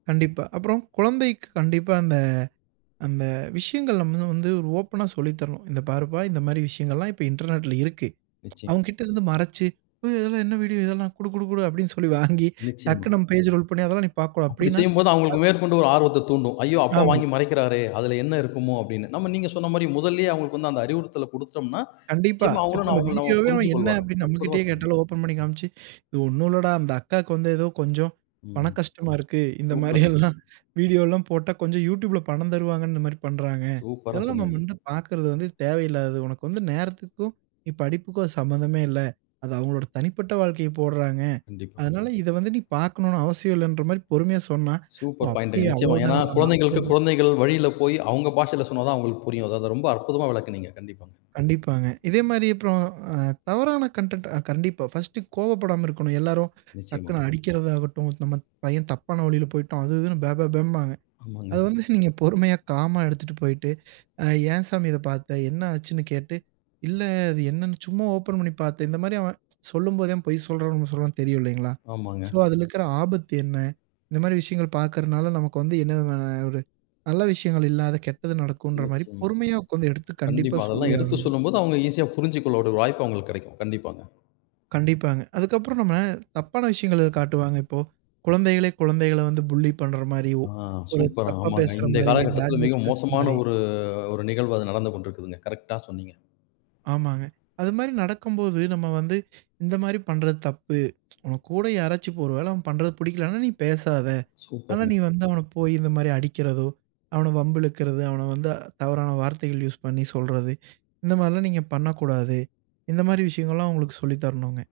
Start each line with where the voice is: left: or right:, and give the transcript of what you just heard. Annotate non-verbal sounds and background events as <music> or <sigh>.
right: கண்டிப்பா. அப்புறம் குழந்தைக்கு கண்டிப்பா அந்த அந்த விஷயங்கள் நம்பதான் வந்து ஓப்பன்னா சொல்லித்தரனும். "இந்த பாருப்பா இந்த மாரி விஷயங்கலெல்லாம் இப்ப இன்டர்னெட்ல இருக்கு"
left: நிச்சிம்.
right: அவுங்ககிட்ட இருந்து மறச்சு, "அயோ இதெல்லாம் என்ன வீடியோ இதெல்லாம், குடு குடு குடு" அப்படின்னு சொல்லி வாங்கி
left: நிச்சயமா.
right: டக்குனு நம்ம பேஜ் ரோல் பண்ணி, "அதெல்லாம் நீ பாக்கக்கூடாது"
left: அப்படி
right: அப்படின்னா,
left: செய்யம்போது அவுங்களுக்கு
right: அத்
left: மேற்கொண்டு ஒரு ஆர்வத்த தூண்டும். "ஐயோ! அப்பா
right: ஆமா.
left: வாங்கி மறைக்கிறாரே, அதில என்ன இருக்குமோ!" அப்படின்னு. நம்ம நீங்க சொன்ன மாரி முதல்லயே அவுங்களுக்கு வந்து அந்த அறிவுறுத்தல குடுத்தோம்ன்னா,
right: கண்டிப்பா.
left: நிச்சயமா
right: இப்போ
left: அவுங்களும் ந
right: அந்த
left: அவங்களும் நம்ம
right: வீடியோவே அவன்,
left: புரிஞ்சு
right: "என்ன?"
left: கொள்வாங்க.
right: அப்படின்னு நம்ம
left: அற்புதமா
right: கிட்டயே
left: சொன்னீங்க.
right: கேட்டாலும், ஓப்பன் பண்ணி காமிச்சு, "இது ஒண்ணும் இல்லடா, அந்த அக்காக்கு வந்து ஏதோ கொஞ்சம் பண
left: ம்.
right: கஷ்டமா இருக்கு. இந்த
left: சூப்பர்ங்க.
right: மாரியெல்லாம் வீடியோல்லாம் போட்டா கொஞ்சம் YouTubeல பணம் தருவாங்கன்னு இந்த மாரி பண்றாங்க.
left: சூப்பரா
right: இதெல்லாம் நம்ம
left: சொன்னீங்க.
right: வந்து பாக்கிறது வந்து தேவையில்லாதது. உனக்கு வந்து நேரத்துக்கும், நீ படிப்புக்கும் அது சம்மந்தமே இல்ல. அது அவுங்களோட தனிப்பட்ட வாழ்க்கைய போடுறாங்க"
left: கண்டிப்பா.
right: அதனால, இத வந்து நீ பாக்கனுன்னு அவசியமில்லன்ற மாரி பொறுமையா சொன்னா, ஓ!
left: சூப்பர் பாயிண்ட்டுங்க
right: அப்படியா அவ்வளோ
left: நிச்சயமா. ஏன்னா,
right: தானா நான் கூடா
left: குழந்தைகளுக்கு
right: எது
left: குழந்தைகள் வழியில போய், அவுங்க பாஷையில சொன்னா தான் அவுங்களுக்கு புரியும். அதான் அத ரொம்ப அற்புதமா விளக்குனீங்க. கண்டிப்பா.
right: கண்டிப்பாங்க. இதே மாரி அப்புறம் அ தவறான கன்டென்ட் ஆ கண்டிப்பா 1டு கோபப்படாம இருக்கணும். எல்லாரும்
left: நிச்சயமா.
right: டக்குனு அடிக்கிறதாகட்டும், "நம்ம பையன் தப்பான வழியில போய்ட்டான்" அது இதுன்னு பே பே பேம்பாங்க.
left: ஆமாங்க.
right: அத வந்து நீங்க பொறுமையா, காமா எடுத்துட்டு போய்ட்டு, அ "ஏன் சாமி இத பாத்த?" என்ன ஆச்சுன்னு? கேட்டு, "இல்ல, அது என்னான்னு சும்மா ஓப்பன் பண்ணி பாத்தேன்" இந்த மாரி அவன் சொல்லும்போதே அவன் பொய் சொல்றானா, உண்ம சொல்றானான்னு தெரியும் இல்லைங்களா?
left: ஆமாங்க.
right: சோ அதில இருக்கிற ஆபத்து என்ன? இந்த மாரி விஷயங்கள் பாக்கிறனால, நமக்கு வந்து என்ன விதமான ஒரு நல்ல விஷயங்கள், இல்லாத கெட்டது நடக்குன்ற மாரி,
left: நிச்சயமா.
right: பொறுமையா உக்காந்து, எடுத்து கண்டிப்பா
left: கண்டிப்பா. அதெல்லாம்
right: சொல்லியே
left: எடுத்துச்
right: ஆகணும்.
left: சொல்லும்போது, அவுங்க ஈசியா புரிஞ்சுகொள்ள கூடிய ஒரு வாய்ப்பு அவுங்களுக்கு கெடைக்கும். கண்டிப்பா தான்.
right: கண்டிப்பாங்க. அதுக்கப்புறம் நம்ம, தப்பான விஷயங்கள் எது காட்டுவாங்க. இப்போ? குழந்தைகளே குழந்தைகள வந்து புல்லி பண்ற மாரியோ,
left: ஆ
right: ஒரு
left: சூப்பர்.
right: தப்பா
left: ஆமாங்க.
right: பேசுற
left: இன்றைய
right: மாரி, பேட்
left: காலகட்டத்தில, மிக
right: வேர்ட்ஸ் பேசுற
left: மோசமான
right: மாரி
left: ஒரு, அ ஒரு நிகழ்வு அது நடந்து கொண்டிருக்குதுங்க. கரெக்ட்டா சொன்னீங்க.
right: ஆமாங்க. அது மாரி நடக்கம்போது, நம்ம வந்து இந்த மாரி பண்றது தப்பு, <tsk> உன் கூட யாராச்சும் ஒரு வேளை அவன் பண்றது புடிக்கலன்னா நீ பேசாத. ஆனா நீ
left: சூப்பர்ங்க.
right: வந்து அவன போயி இந்த மாரி அடிக்கிறதோ, அவன வம்பு இழுக்கிறது, அவன வந்து தவறான வார்த்தைகள் யூஸ் பண்ணி சொல்றது, இந்த மாரிலாம் நீங்க பண்ணக்கூடாது. இந்த மாரி விஷயங்கள்லாம் அவுங்களுக்கு சொல்லி தரணுங்க.